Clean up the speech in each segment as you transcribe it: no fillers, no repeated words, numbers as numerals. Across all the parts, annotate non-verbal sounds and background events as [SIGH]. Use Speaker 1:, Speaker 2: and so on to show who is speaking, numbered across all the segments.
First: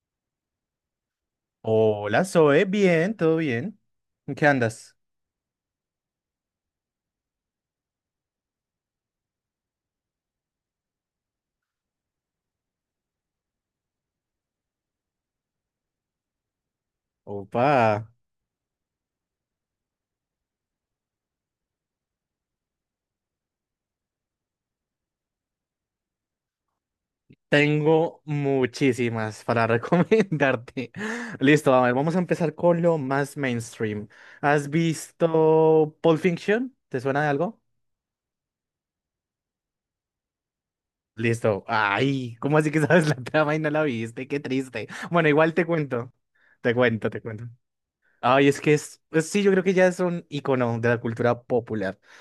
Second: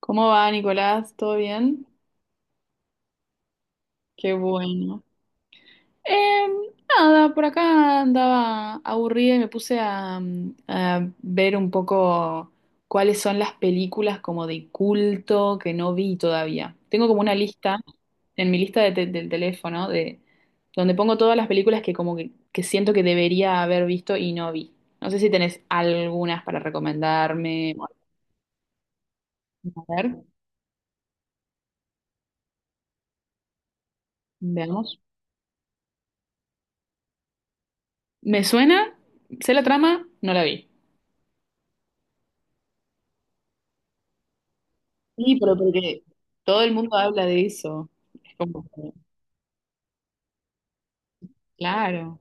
Speaker 1: ¿Cómo va, Nicolás? ¿Todo bien?
Speaker 2: Hola, Zoe, bien, todo bien.
Speaker 1: Qué
Speaker 2: ¿En qué andas?
Speaker 1: bueno. Em, nada, por acá andaba aburrida y me puse a a ver un poco cuáles son las películas como de culto que no vi todavía. Tengo como una
Speaker 2: Opa,
Speaker 1: lista en mi lista del teléfono de donde pongo todas las películas que que siento que debería haber visto y no vi. No sé si tenés algunas para recomendarme.
Speaker 2: tengo muchísimas para [LAUGHS]
Speaker 1: A ver,
Speaker 2: recomendarte. Listo, a ver, vamos a empezar con lo más mainstream. ¿Has
Speaker 1: veamos.
Speaker 2: visto Pulp Fiction? ¿Te suena de algo?
Speaker 1: ¿Me suena? ¿Sé la trama? No la vi.
Speaker 2: Listo. Ay, ¿cómo así que sabes la trama y no la viste? Qué triste. Bueno,
Speaker 1: Sí,
Speaker 2: igual
Speaker 1: pero
Speaker 2: te
Speaker 1: porque
Speaker 2: cuento.
Speaker 1: todo el
Speaker 2: Te
Speaker 1: mundo
Speaker 2: cuento, te
Speaker 1: habla
Speaker 2: cuento.
Speaker 1: de eso. Es
Speaker 2: Ay, es
Speaker 1: como,
Speaker 2: que es- sí, yo creo que ya es un icono de la cultura popular.
Speaker 1: claro.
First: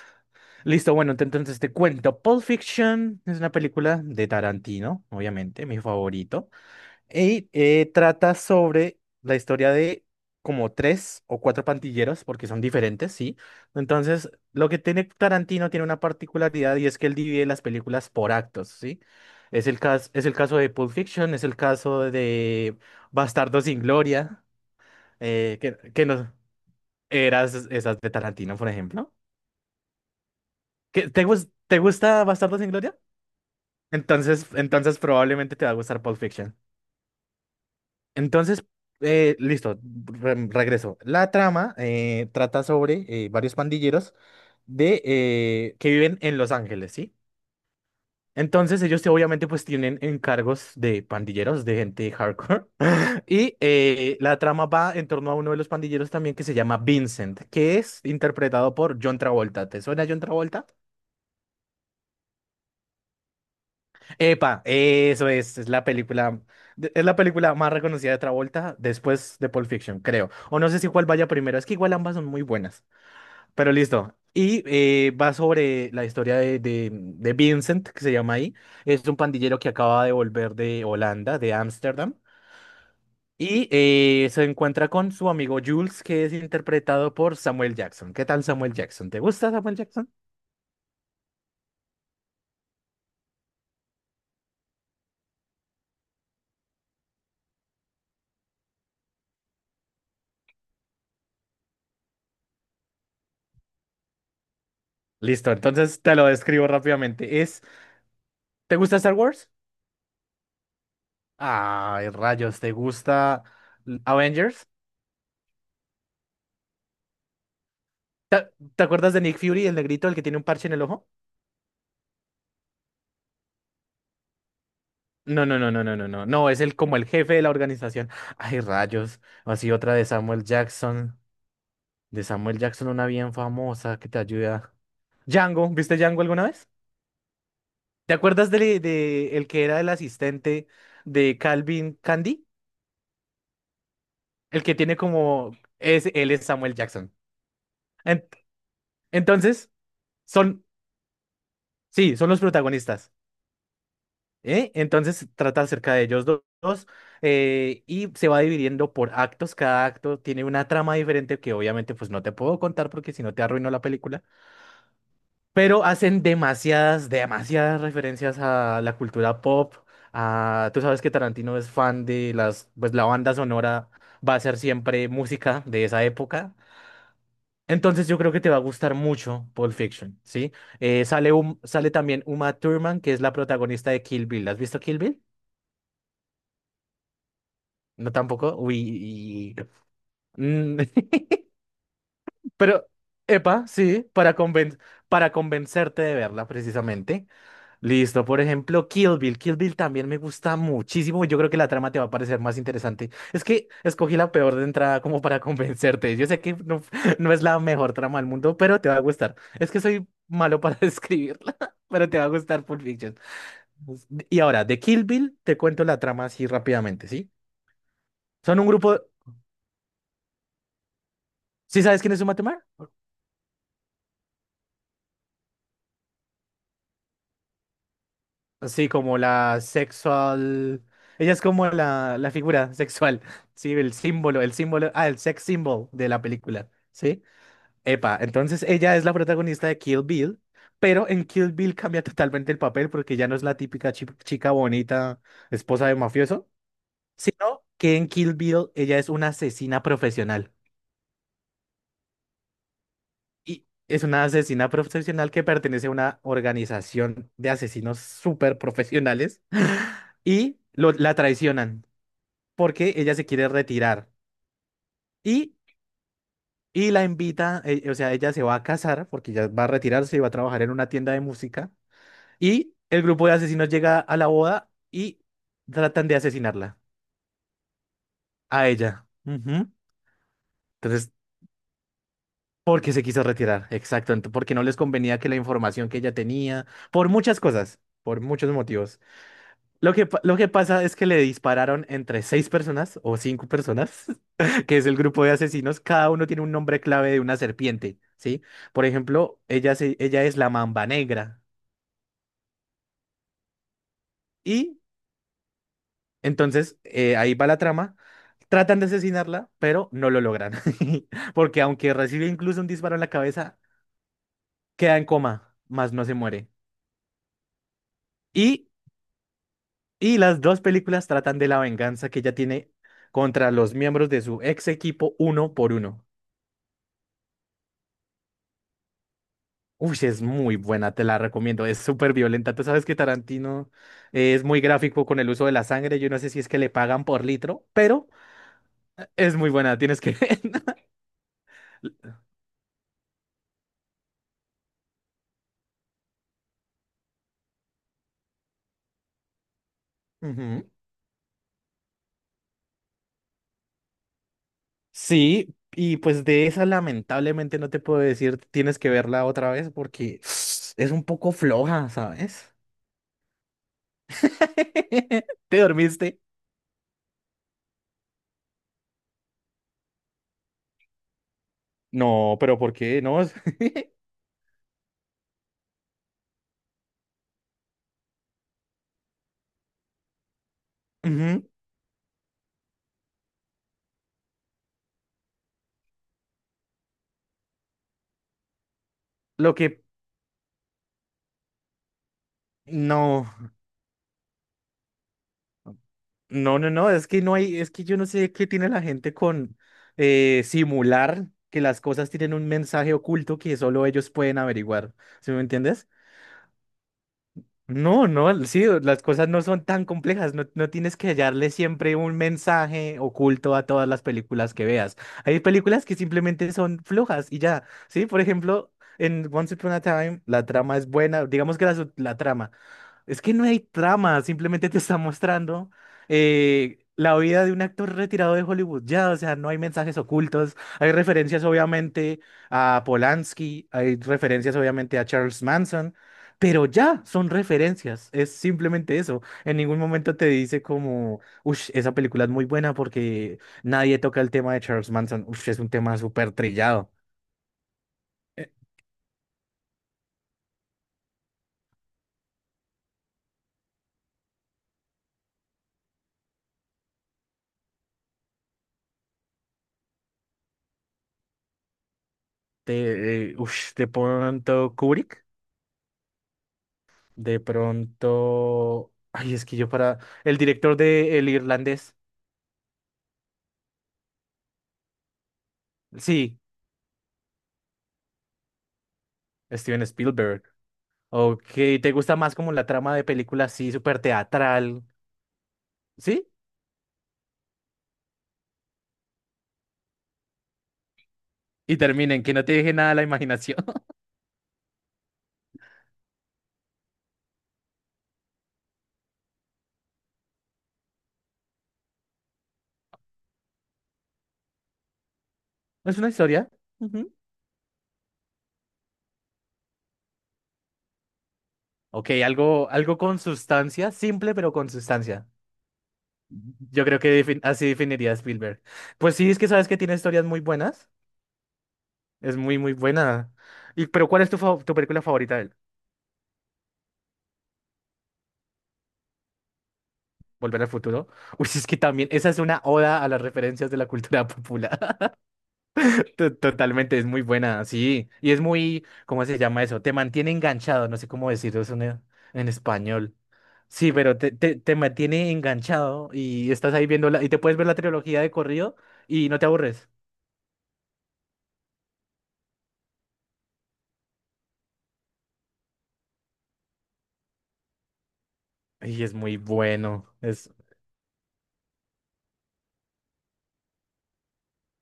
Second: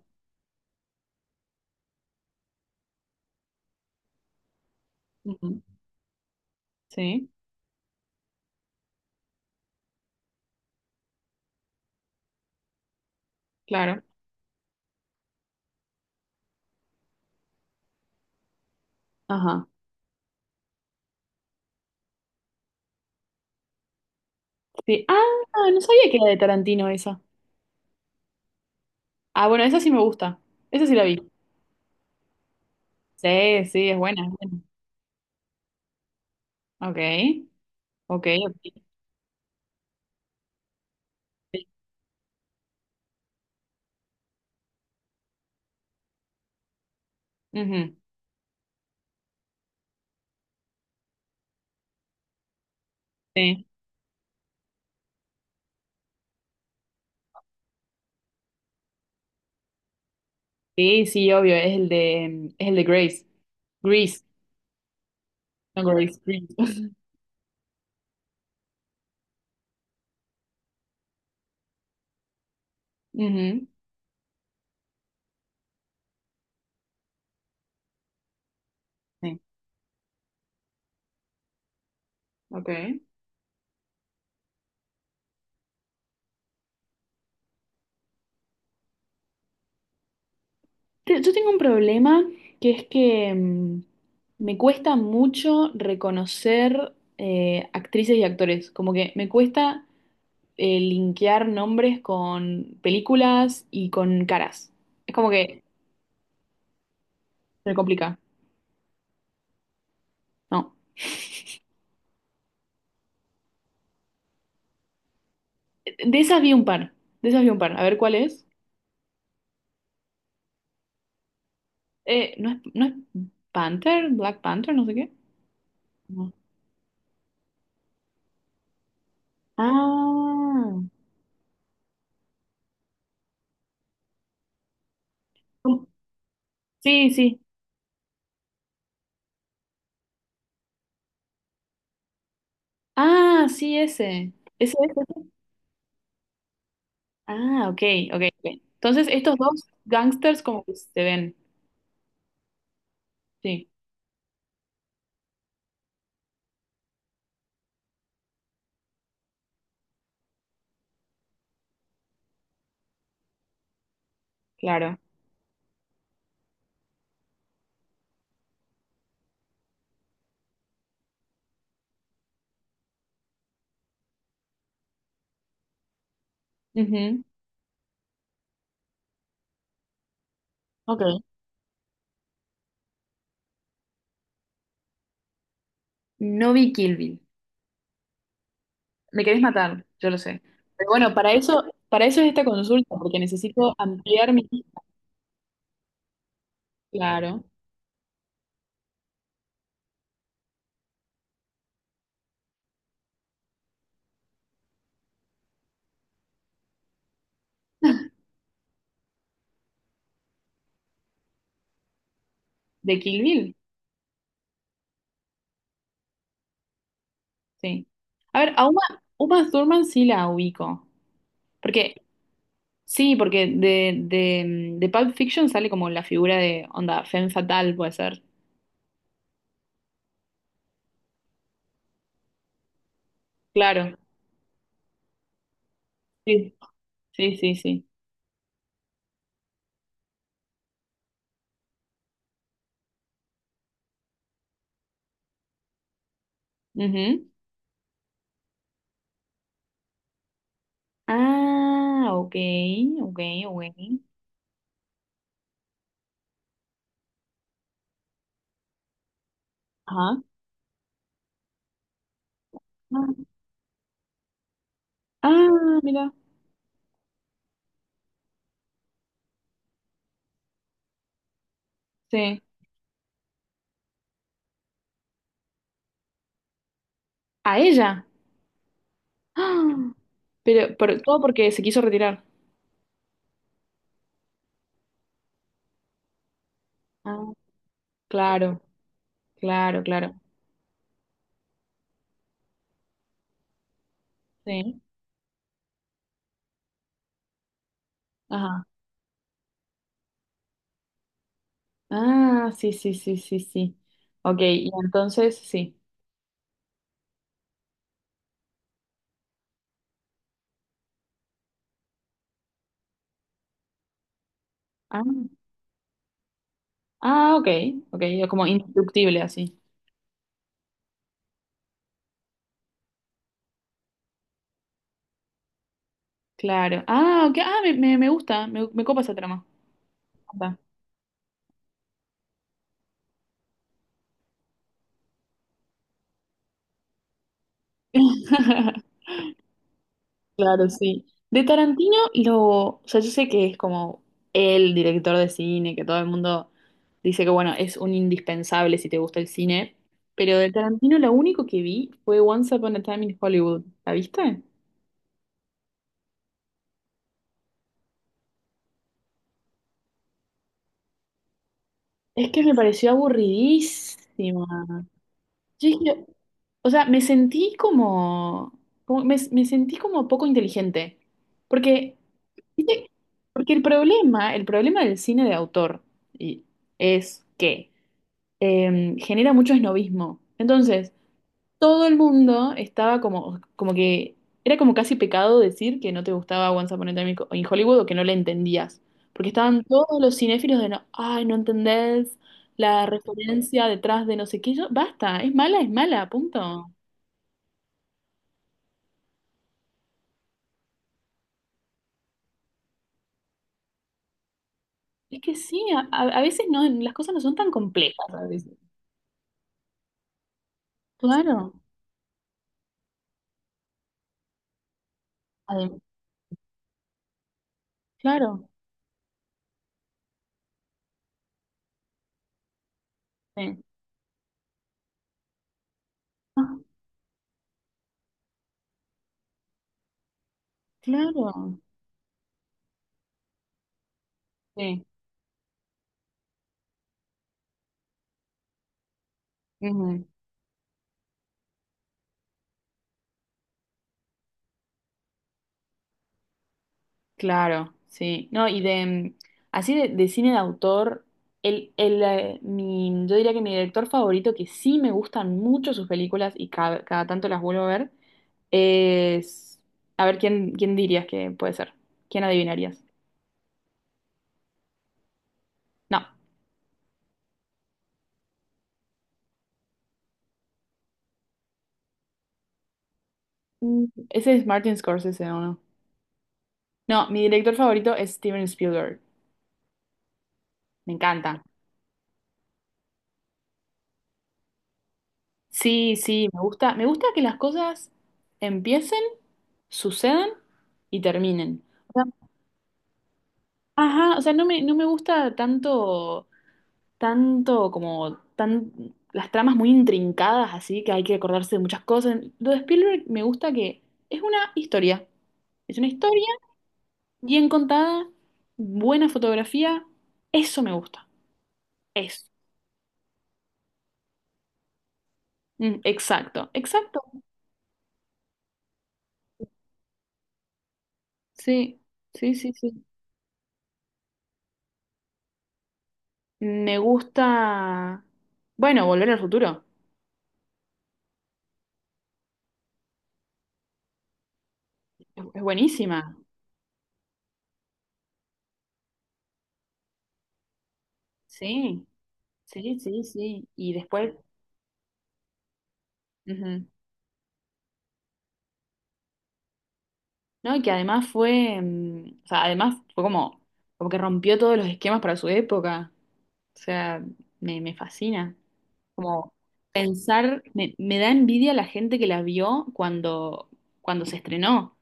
Speaker 2: Listo, bueno, entonces te cuento. Pulp Fiction es una película de Tarantino,
Speaker 1: Ujú.
Speaker 2: obviamente, mi favorito.
Speaker 1: Sí,
Speaker 2: Y trata sobre la historia de como tres o cuatro pandilleros, porque son diferentes, ¿sí?
Speaker 1: claro.
Speaker 2: Entonces, lo que tiene Tarantino tiene una particularidad y es que él divide las películas por actos, ¿sí?
Speaker 1: Ajá.
Speaker 2: Es el caso de Pulp Fiction, es el caso de Bastardos sin Gloria,
Speaker 1: Sí. Ah,
Speaker 2: eh, que,
Speaker 1: no sabía
Speaker 2: que
Speaker 1: que era
Speaker 2: no
Speaker 1: de Tarantino esa.
Speaker 2: eras esas de Tarantino, por ejemplo.
Speaker 1: Ah, bueno, esa sí me gusta. Esa sí la vi.
Speaker 2: ¿Te gusta Bastardos sin Gloria?
Speaker 1: Sí, sí, es buena, es
Speaker 2: Entonces,
Speaker 1: buena.
Speaker 2: entonces probablemente te va a gustar Pulp Fiction.
Speaker 1: Ok, ok,
Speaker 2: Entonces,
Speaker 1: ok.
Speaker 2: listo, regreso. La
Speaker 1: Sí.
Speaker 2: trama trata sobre varios pandilleros que viven en Los Ángeles, ¿sí?
Speaker 1: Ujú.
Speaker 2: Entonces obviamente pues tienen encargos de pandilleros, de gente hardcore. [LAUGHS] Y
Speaker 1: Sí.
Speaker 2: la trama va en torno a uno de los pandilleros también que se llama Vincent, que es interpretado por John Travolta. ¿Te suena John Travolta?
Speaker 1: Sí, sí, obvio, es es el de Grace. Grace,
Speaker 2: Epa, es
Speaker 1: no
Speaker 2: la
Speaker 1: Grace,
Speaker 2: película,
Speaker 1: Grace. [LAUGHS]
Speaker 2: es la película más reconocida de Travolta después de Pulp Fiction, creo. O no sé si cuál vaya primero, es que igual ambas son muy buenas.
Speaker 1: Ujú.
Speaker 2: Pero listo. Y va sobre la historia de Vincent, que se llama ahí. Es un
Speaker 1: Sí,
Speaker 2: pandillero que acaba de volver de Holanda, de Ámsterdam.
Speaker 1: ok.
Speaker 2: Y se encuentra con su amigo Jules, que es interpretado por Samuel Jackson. ¿Qué tal Samuel Jackson? ¿Te gusta Samuel Jackson?
Speaker 1: Yo tengo un problema que es que me cuesta mucho reconocer actrices y actores. Como que me cuesta linkear nombres con películas y con caras. Es como
Speaker 2: Listo,
Speaker 1: que
Speaker 2: entonces te lo describo rápidamente. Es,
Speaker 1: me complica.
Speaker 2: ¿te gusta Star Wars?
Speaker 1: No.
Speaker 2: Ay, rayos, ¿te gusta Avengers?
Speaker 1: De esas vi un par. De esas vi un par. A ver cuál es.
Speaker 2: ¿Te, te acuerdas de Nick Fury, el negrito, el que tiene un parche en el ojo?
Speaker 1: ¿No es Panther? ¿Black Panther? No sé qué.
Speaker 2: No, no, no, no, no, no, no.
Speaker 1: No.
Speaker 2: No, es el como el jefe de la organización. Ay, rayos. Así otra de Samuel
Speaker 1: Ah.
Speaker 2: Jackson. De Samuel Jackson, una bien famosa que te ayuda. Django, ¿viste Django alguna vez?
Speaker 1: Sí, sí.
Speaker 2: ¿Te acuerdas de el que era el asistente de Calvin Candy?
Speaker 1: Ah, sí, ese.
Speaker 2: El
Speaker 1: Ese
Speaker 2: que tiene
Speaker 1: es.
Speaker 2: como es Samuel Jackson.
Speaker 1: Ah, ok, ok,
Speaker 2: En-
Speaker 1: ok. Entonces, estos dos
Speaker 2: entonces,
Speaker 1: gangsters como
Speaker 2: son
Speaker 1: que se ven.
Speaker 2: sí, son los protagonistas.
Speaker 1: Sí,
Speaker 2: ¿Eh? Entonces trata acerca de ellos dos, y se va dividiendo por actos. Cada acto tiene una trama diferente que obviamente pues no te puedo contar porque si no te arruino la película.
Speaker 1: claro.
Speaker 2: Pero hacen demasiadas referencias a la cultura pop. A, tú sabes que Tarantino es fan de las, pues la banda sonora va a ser siempre música de esa época.
Speaker 1: Ujú,
Speaker 2: Entonces yo creo que te va a gustar mucho Pulp Fiction, ¿sí?
Speaker 1: Ok.
Speaker 2: Sale, sale también Uma Thurman, que es la protagonista de Kill Bill. ¿Has visto Kill Bill?
Speaker 1: No vi Kill Bill.
Speaker 2: No tampoco.
Speaker 1: Me querés
Speaker 2: Uy.
Speaker 1: matar, yo lo sé.
Speaker 2: mm,
Speaker 1: Pero bueno,
Speaker 2: [LAUGHS]
Speaker 1: para eso es esta
Speaker 2: Pero,
Speaker 1: consulta, porque
Speaker 2: epa,
Speaker 1: necesito
Speaker 2: sí,
Speaker 1: ampliar mi...
Speaker 2: para convencerte de verla precisamente.
Speaker 1: Claro,
Speaker 2: Listo, por ejemplo, Kill Bill. Kill Bill también me gusta muchísimo. Y yo creo que la trama te va a parecer más interesante. Es que escogí la peor de entrada como para [LAUGHS] convencerte. Yo sé que no, [LAUGHS] no es la mejor trama del mundo, pero te va a gustar. Es que soy malo para [LAUGHS] describirla, pero te va a gustar Pulp
Speaker 1: de
Speaker 2: Fiction.
Speaker 1: Kill Bill,
Speaker 2: Pues, y ahora, de Kill Bill, te cuento la trama así rápidamente, ¿sí?
Speaker 1: sí. A ver,
Speaker 2: Son un
Speaker 1: a Uma,
Speaker 2: grupo.
Speaker 1: Uma Thurman sí la ubico.
Speaker 2: ¿Sí
Speaker 1: Porque,
Speaker 2: sabes quién es Uma?
Speaker 1: sí, porque de Pulp Fiction sale como la figura de, onda, femme fatale puede ser.
Speaker 2: Sí, como la sexual. Ella es como la figura [LAUGHS] sexual, sí,
Speaker 1: Claro,
Speaker 2: el sex symbol de la
Speaker 1: sí,
Speaker 2: película, ¿sí?
Speaker 1: sí, sí, sí.
Speaker 2: Epa, entonces ella es la protagonista de Kill Bill, pero en Kill Bill cambia [LAUGHS] totalmente el papel porque ya no es la típica chica bonita, esposa de mafioso,
Speaker 1: Ujú.
Speaker 2: sino que en Kill Bill ella es una asesina profesional.
Speaker 1: Ah, ok, ok, ok.
Speaker 2: Y es una asesina profesional que pertenece a una organización de asesinos súper profesionales
Speaker 1: Ajá.
Speaker 2: y la traicionan, porque
Speaker 1: Ah,
Speaker 2: ella se quiere retirar. Y,
Speaker 1: ah, mira,
Speaker 2: y la invita, o sea, ella se va a casar porque ya va a retirarse y va a trabajar en una tienda de música.
Speaker 1: sí.
Speaker 2: Y el grupo de asesinos llega a la boda y tratan de asesinarla
Speaker 1: A ella.
Speaker 2: a ella. Ujú.
Speaker 1: ¡Ah! Pero
Speaker 2: Entonces,
Speaker 1: todo porque se quiso retirar.
Speaker 2: porque se quiso retirar, exacto, porque no les convenía que la información que ella tenía, por
Speaker 1: Ah,
Speaker 2: muchas cosas, por muchos
Speaker 1: claro,
Speaker 2: motivos.
Speaker 1: claro,
Speaker 2: Lo que,
Speaker 1: claro.
Speaker 2: lo que pasa es que le dispararon entre seis personas o cinco personas, [LAUGHS] que
Speaker 1: Sí.
Speaker 2: es el grupo de asesinos. Cada uno tiene un nombre clave de una serpiente, ¿sí?
Speaker 1: Ajá.
Speaker 2: Por ejemplo, ella es la mamba negra.
Speaker 1: Ah, sí, sí, sí, sí, sí. Ok, y
Speaker 2: Y
Speaker 1: entonces sí.
Speaker 2: entonces ahí va la trama. Tratan de asesinarla, pero no lo logran. [LAUGHS] Porque aunque recibe incluso un disparo en la cabeza, queda
Speaker 1: Ah,
Speaker 2: en coma, más no se muere.
Speaker 1: ah, ok, ok, como
Speaker 2: Y,
Speaker 1: indestructible así.
Speaker 2: y las dos películas tratan de la venganza que ella tiene contra los miembros de su ex equipo uno por uno.
Speaker 1: Claro. Ah, ok, ah, me gusta, me copa esa trama.
Speaker 2: Uy, sí, es
Speaker 1: Anda.
Speaker 2: muy buena, te la recomiendo. Es súper violenta. Tú sabes que Tarantino es muy gráfico con el uso de la sangre. Yo no sé si es que le pagan por litro, pero
Speaker 1: [LAUGHS]
Speaker 2: es muy buena. Tienes que.
Speaker 1: Claro,
Speaker 2: [LAUGHS]
Speaker 1: sí. De Tarantino, lo, o sea, yo sé que es como el director de cine, que todo el mundo dice que, bueno, es un indispensable si te gusta el cine, pero de
Speaker 2: Ujú.
Speaker 1: Tarantino lo único que vi fue Once Upon a Time in Hollywood. ¿La viste?
Speaker 2: Sí, y pues de esa lamentablemente no te puedo decir, tienes que verla otra vez porque [SNIFFS] es un poco floja,
Speaker 1: Es que
Speaker 2: ¿sabes?
Speaker 1: me pareció aburridísima.
Speaker 2: [LAUGHS] ¿Te
Speaker 1: Yo dije,
Speaker 2: dormiste?
Speaker 1: o sea, me sentí como, me, me sentí como poco inteligente. Porque,
Speaker 2: No, pero ¿por
Speaker 1: ¿viste?
Speaker 2: qué? No.
Speaker 1: Porque
Speaker 2: [LAUGHS]
Speaker 1: el problema del cine de autor y- es que genera mucho esnovismo. Entonces,
Speaker 2: Ujú.
Speaker 1: todo el mundo estaba como, como que era como casi pecado decir que no te gustaba Once Upon a Time in Hollywood o que no le entendías, porque
Speaker 2: Lo
Speaker 1: estaban
Speaker 2: que.
Speaker 1: todos los cinéfilos de no, ay, no entendés la
Speaker 2: No.
Speaker 1: referencia detrás de no sé qué, Yo, basta, es mala,
Speaker 2: No,
Speaker 1: punto.
Speaker 2: no, no, es que no hay, es que yo no sé qué tiene la gente con simular que las cosas tienen un mensaje oculto que solo ellos pueden averiguar.
Speaker 1: Es
Speaker 2: ¿Sí
Speaker 1: que
Speaker 2: me
Speaker 1: sí,
Speaker 2: entiendes?
Speaker 1: a veces no, las cosas no son tan
Speaker 2: No,
Speaker 1: complejas a
Speaker 2: no,
Speaker 1: veces.
Speaker 2: sí, las cosas no son tan complejas, no, no tienes que hallarle
Speaker 1: Claro,
Speaker 2: siempre un mensaje oculto a todas las películas que veas. Hay
Speaker 1: adem-
Speaker 2: películas que simplemente son flojas y ya, ¿sí? Por
Speaker 1: claro,
Speaker 2: ejemplo, en Once Upon a Time la trama es buena, digamos que la, la trama. Es que no hay
Speaker 1: sí.
Speaker 2: trama, simplemente te está mostrando
Speaker 1: Ah,
Speaker 2: la vida de un actor retirado de Hollywood. Ya, o sea, no hay mensajes ocultos. Hay referencias,
Speaker 1: claro,
Speaker 2: obviamente, a Polanski, hay referencias,
Speaker 1: sí.
Speaker 2: obviamente, a Charles Manson, pero ya son referencias. Es simplemente eso. En ningún
Speaker 1: Ujú.
Speaker 2: momento te dice como, uff, esa película es muy buena porque nadie toca el tema de Charles Manson. Uff, es un tema súper trillado.
Speaker 1: Claro, sí. No,
Speaker 2: Eh,
Speaker 1: y de así de cine de autor, yo diría que mi director favorito, que sí me gustan mucho sus películas y cada, cada tanto las vuelvo a ver, es... A ver, ¿quién, quién dirías que puede ser? ¿Quién
Speaker 2: Te,
Speaker 1: adivinarías?
Speaker 2: te pronto Kubrick.
Speaker 1: No.
Speaker 2: De pronto. Ay, es que yo para. El director de El Irlandés.
Speaker 1: Ese es Martin Scorsese, ¿o no?
Speaker 2: Sí,
Speaker 1: No, mi director favorito es Steven Spielberg.
Speaker 2: Steven Spielberg.
Speaker 1: Me
Speaker 2: Ok,
Speaker 1: encanta.
Speaker 2: ¿te gusta más como la trama de película así, súper teatral?
Speaker 1: Sí,
Speaker 2: ¿Sí?
Speaker 1: sí, me gusta. Me gusta que las cosas empiecen, sucedan y terminen.
Speaker 2: Y terminen, que no te deje nada a la imaginación. [LAUGHS]
Speaker 1: Ajá, o sea, no me, no me gusta tanto, tanto como tan, las tramas muy intrincadas, así que hay que acordarse de muchas cosas. Lo de Spielberg me gusta que es una historia. Es una
Speaker 2: Es una
Speaker 1: historia
Speaker 2: historia. Ujú.
Speaker 1: bien contada, buena fotografía. Eso me gusta.
Speaker 2: Ok,
Speaker 1: Eso.
Speaker 2: algo, algo con sustancia, simple pero con sustancia.
Speaker 1: Exacto,
Speaker 2: Yo creo
Speaker 1: exacto.
Speaker 2: que así definiría a Spielberg. Pues sí, es que sabes que tiene historias muy buenas.
Speaker 1: Sí, sí,
Speaker 2: Es
Speaker 1: sí,
Speaker 2: muy, muy
Speaker 1: sí.
Speaker 2: buena. Y, pero ¿cuál es tu, tu película favorita de él?
Speaker 1: Me gusta. Bueno, Volver al futuro.
Speaker 2: Volver al futuro. [LAUGHS] Uy, es que también, esa es una oda a las referencias de la cultura popular. [LAUGHS]
Speaker 1: Es buenísima.
Speaker 2: Totalmente, es muy buena, sí. Y es muy, ¿cómo se llama eso? Te mantiene enganchado, no sé cómo decirlo eso
Speaker 1: Sí,
Speaker 2: en
Speaker 1: sí, sí,
Speaker 2: español.
Speaker 1: sí. Y
Speaker 2: Sí,
Speaker 1: después.
Speaker 2: pero te mantiene enganchado y
Speaker 1: Ujú.
Speaker 2: estás ahí viendo la, y te puedes ver la trilogía de corrido y no te aburres.
Speaker 1: ¿No? Y que además fue, o sea, además fue como, como que rompió todos los esquemas para su época. O sea, me fascina.
Speaker 2: Y es
Speaker 1: Como
Speaker 2: muy bueno.
Speaker 1: pensar,
Speaker 2: Es,
Speaker 1: me da envidia la gente que la vio cuando, cuando se estrenó,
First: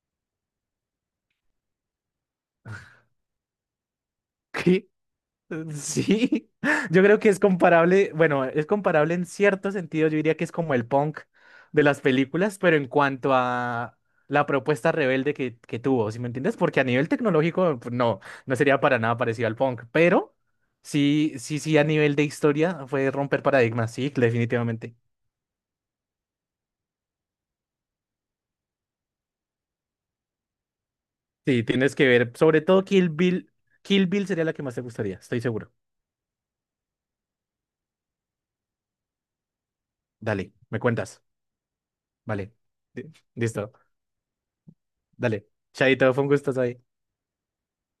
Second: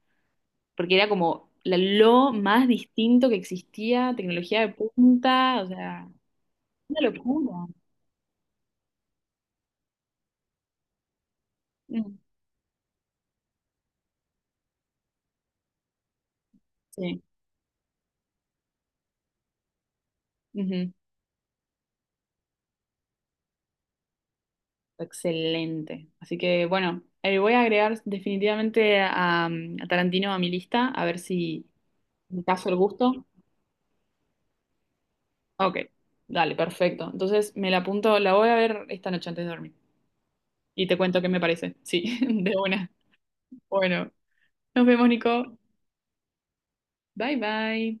Speaker 1: porque era como lo más distinto que existía, tecnología de
Speaker 2: [LAUGHS]
Speaker 1: punta, o sea,
Speaker 2: Sí, [LAUGHS]
Speaker 1: una
Speaker 2: yo creo que es
Speaker 1: locura.
Speaker 2: comparable, bueno, es comparable en cierto sentido, yo diría que es como el punk de las
Speaker 1: Mm,
Speaker 2: películas, pero en cuanto a la propuesta rebelde que tuvo, ¿sí me entiendes? Porque a nivel
Speaker 1: sí.
Speaker 2: tecnológico, pues, no, no sería para nada parecido al punk, pero sí, sí, sí, a nivel de historia fue romper paradigmas, sí, definitivamente.
Speaker 1: Excelente. Así que bueno, voy a agregar definitivamente a, a Tarantino a mi lista, a ver
Speaker 2: Sí,
Speaker 1: si
Speaker 2: tienes que ver,
Speaker 1: me
Speaker 2: sobre
Speaker 1: caso el
Speaker 2: todo Kill
Speaker 1: gusto.
Speaker 2: Bill, Kill Bill sería la que más te gustaría, estoy seguro.
Speaker 1: Ok, dale, perfecto. Entonces me la apunto, la voy a ver esta noche antes de dormir.
Speaker 2: Dale, me
Speaker 1: Y te cuento
Speaker 2: cuentas,
Speaker 1: qué me parece. Sí, [LAUGHS] de
Speaker 2: vale,
Speaker 1: una.
Speaker 2: listo,
Speaker 1: Bueno, nos vemos,
Speaker 2: dale,
Speaker 1: Nico.
Speaker 2: Chaito, fue un gusto ahí.
Speaker 1: Bye, bye.